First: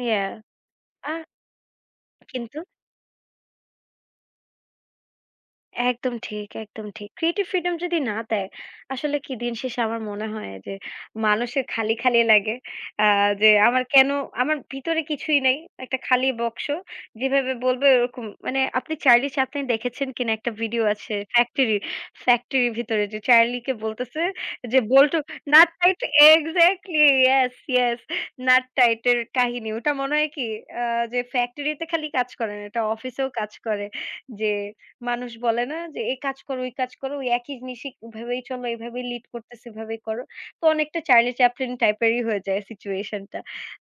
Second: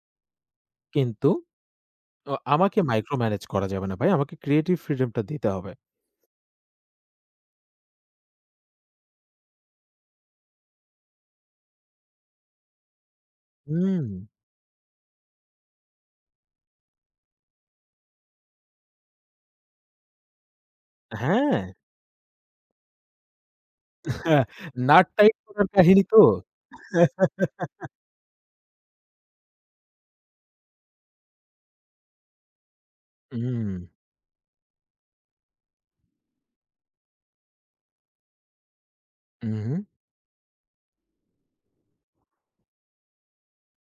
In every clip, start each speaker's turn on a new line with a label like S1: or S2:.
S1: ইয়া। আ
S2: কিন্তু তো
S1: কিন্তু
S2: আমাকে মাইক্রো ম্যানেজ করা যাবে না ভাই। আমাকে ক্রিয়েটিভ ফ্রিডম টা দিতে হবে।
S1: একদম ঠিক, একদম ঠিক। ক্রিয়েটিভ ফ্রিডম যদি না দেয়, আসলে কি দিন শেষে আমার মনে হয় যে মানুষের খালি, খালি লাগে। আ যে আমার কেনো
S2: হুম।
S1: আমার ভিতরে কিছুই নাই। একটা খালি বক্স, যেভাবে বলবে ওরকম মানে আপনি চার্লি চ্যাপলিন দেখেছেন কিনা একটা ভিডিও আছে
S2: হ্যাঁ।
S1: ফ্যাক্টরির। ফ্যাক্টরির ভিতরে যে চার্লিকে বলতেছে যে,
S2: নাট
S1: "বোল্ট
S2: টাইট করার
S1: নাট টাইট"
S2: কাহিনী তো?
S1: Exactly yes, yes nut tight এর কাহিনী। ওটা মনে হয় কি আ যে ফ্যাক্টরিতে খালি কাজ করে না। এটা অফিসেও কাজ
S2: হুম।
S1: করে। যে মানুষ বলে না যে, "এই কাজ কর, ওই কর কাজ করো। ওই একই জিনিসই ভেবেই চল, এইভাবেই লিড করতেসে,
S2: উহুম।
S1: এভাবেই করো।" তো অনেকটা চার্লি চ্যাপলিন টাইপেরই হয়ে যায় সিচুয়েশন টা।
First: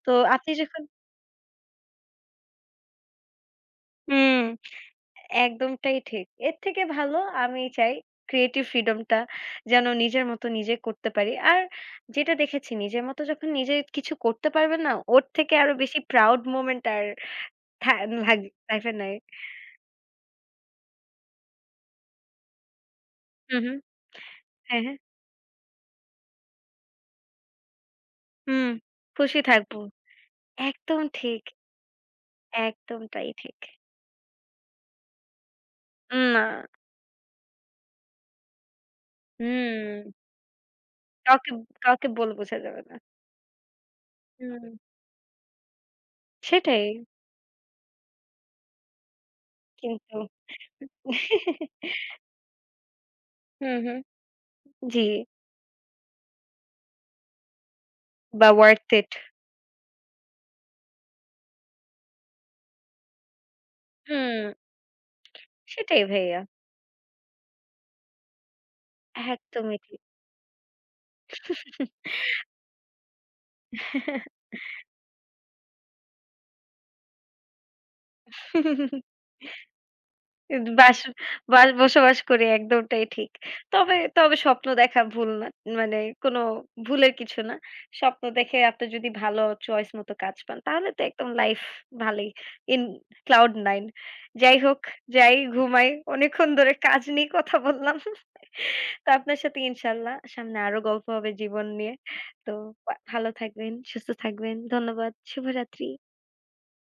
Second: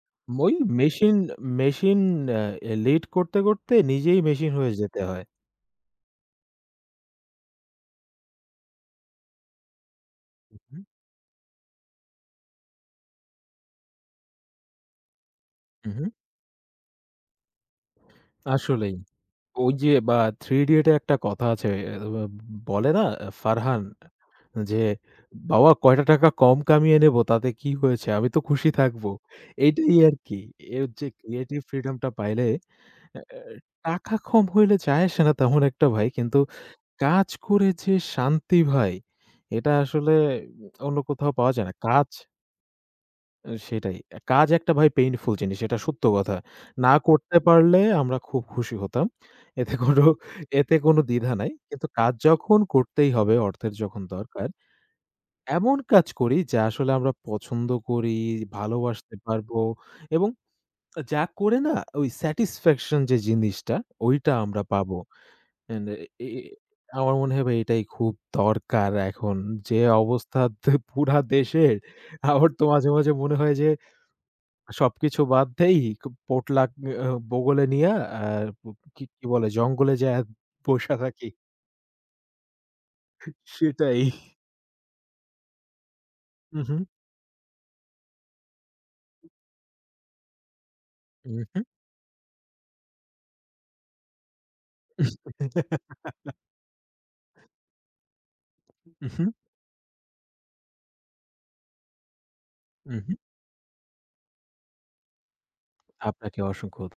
S1: তো আপনি
S2: ওই
S1: যখন
S2: মেশিন, মেশিন আ লিড করতে, করতে নিজেই
S1: হুম,
S2: মেশিন হয়ে যেতে হয়।
S1: একদমটাই ঠিক। এর থেকে ভালো আমি চাই ক্রিয়েটিভ ফ্রিডম টা যেন নিজের মতো নিজে
S2: উহুম।
S1: করতে পারি। আর যেটা দেখেছি নিজের মতো যখন নিজে কিছু করতে পারবেন না, ওর থেকে আরো
S2: হুম,
S1: বেশি
S2: হুম।
S1: প্রাউড মোমেন্ট আর থা লাগ লাইফে
S2: আসলেই
S1: নাই।
S2: ওই যে বা '3 Idiot' এ একটা কথা আছে। এ এ বা বলে না
S1: হুম, হুম।
S2: ফারহান যে,
S1: হ্যাঁ, হ্যাঁ।
S2: "বাবা কয়টা টাকা কম কামিয়ে নেব তাতে কি হয়েছে? আমি তো
S1: হুম,
S2: খুশি থাকব।"
S1: খুশি থাকব।
S2: এইটাই আরকি। এই
S1: একদম
S2: যে
S1: ঠিক।
S2: ক্রিয়েটিভ ফ্রিডম টা পাইলে এ
S1: একদম তাই ঠিক।
S2: টাকা কম হইলে যায় আসে না তেমন একটা ভাই।
S1: উম
S2: কিন্তু
S1: না।
S2: কাজ করে যে শান্তি ভাই, এটা
S1: হুম।
S2: আসলে অন্য কোথাও
S1: কাউকে
S2: পাওয়া
S1: ব
S2: যায় না।
S1: কাউকে
S2: কাজ
S1: বলে বোঝা যাবে না।
S2: ও সেটাই। আ কাজ একটা
S1: হুম।
S2: ভাই পেইনফুল জিনিস। এটা সত্য কথা।
S1: সেটাই।
S2: না করতে পারলে আমরা খুব খুশি হতাম। এতে কোনো
S1: কিন্তু।
S2: এতে কোনো দ্বিধা নাই। কিন্তু কাজ যখন করতেই হবে, অর্থের
S1: হুম, হুম।
S2: যখন দরকার।
S1: জি।
S2: এমন কাজ করি যা আসলে আমরা পছন্দ করি,
S1: বা ওয়ার্থ ইট।
S2: ভালোবাসতে পারবো এবং যা করে না ওই স্যাটিসফ্যাকশন যে জিনিসটা ওইটা
S1: হুম।
S2: আমরা পাবো। এন এ
S1: সেটাই
S2: এ
S1: ভাইয়া।
S2: আমার মনে হয় ভাই এটাই খুব দরকার এখন
S1: একদমই
S2: যে
S1: ঠিক।
S2: অবস্থাতে পুরা দেশের আমার তো মাঝে, মাঝে মনে হয় যে সবকিছু বাদ দেই পটলাক আ বগলে নিয়া আ কি বলে জঙ্গলে যাইয়া
S1: এই দ
S2: বইসা
S1: বাস
S2: থাকি।
S1: বাস বসবাস করি একদমটাই ঠিক। তবে
S2: সেটাই।
S1: তবে স্বপ্ন দেখা ভুল না। মানে কোনো
S2: হুম, হুম।
S1: ভুলের কিছু না। স্বপ্ন দেখে আপনার যদি ভালো চয়েস মতো কাজ পান তাহলে তো একদম
S2: উম
S1: লাইফ
S2: হুম।
S1: ভালোই ইন ক্লাউড 9 যাই হোক যাই ঘুমাই। অনেকক্ষণ ধরে কাজ নিয়ে কথা বললাম।
S2: উ
S1: তো
S2: হুম।
S1: আপনার সাথে ইনশাআল্লাহ সামনে আরও গল্প হবে জীবন নিয়ে। তো
S2: উ
S1: বা
S2: হুম।
S1: ভালো থাকবেন, সুস্থ থাকবেন। ধন্যবাদ। শুভরাত্রি।
S2: আপনাকে অসংখ্য ধ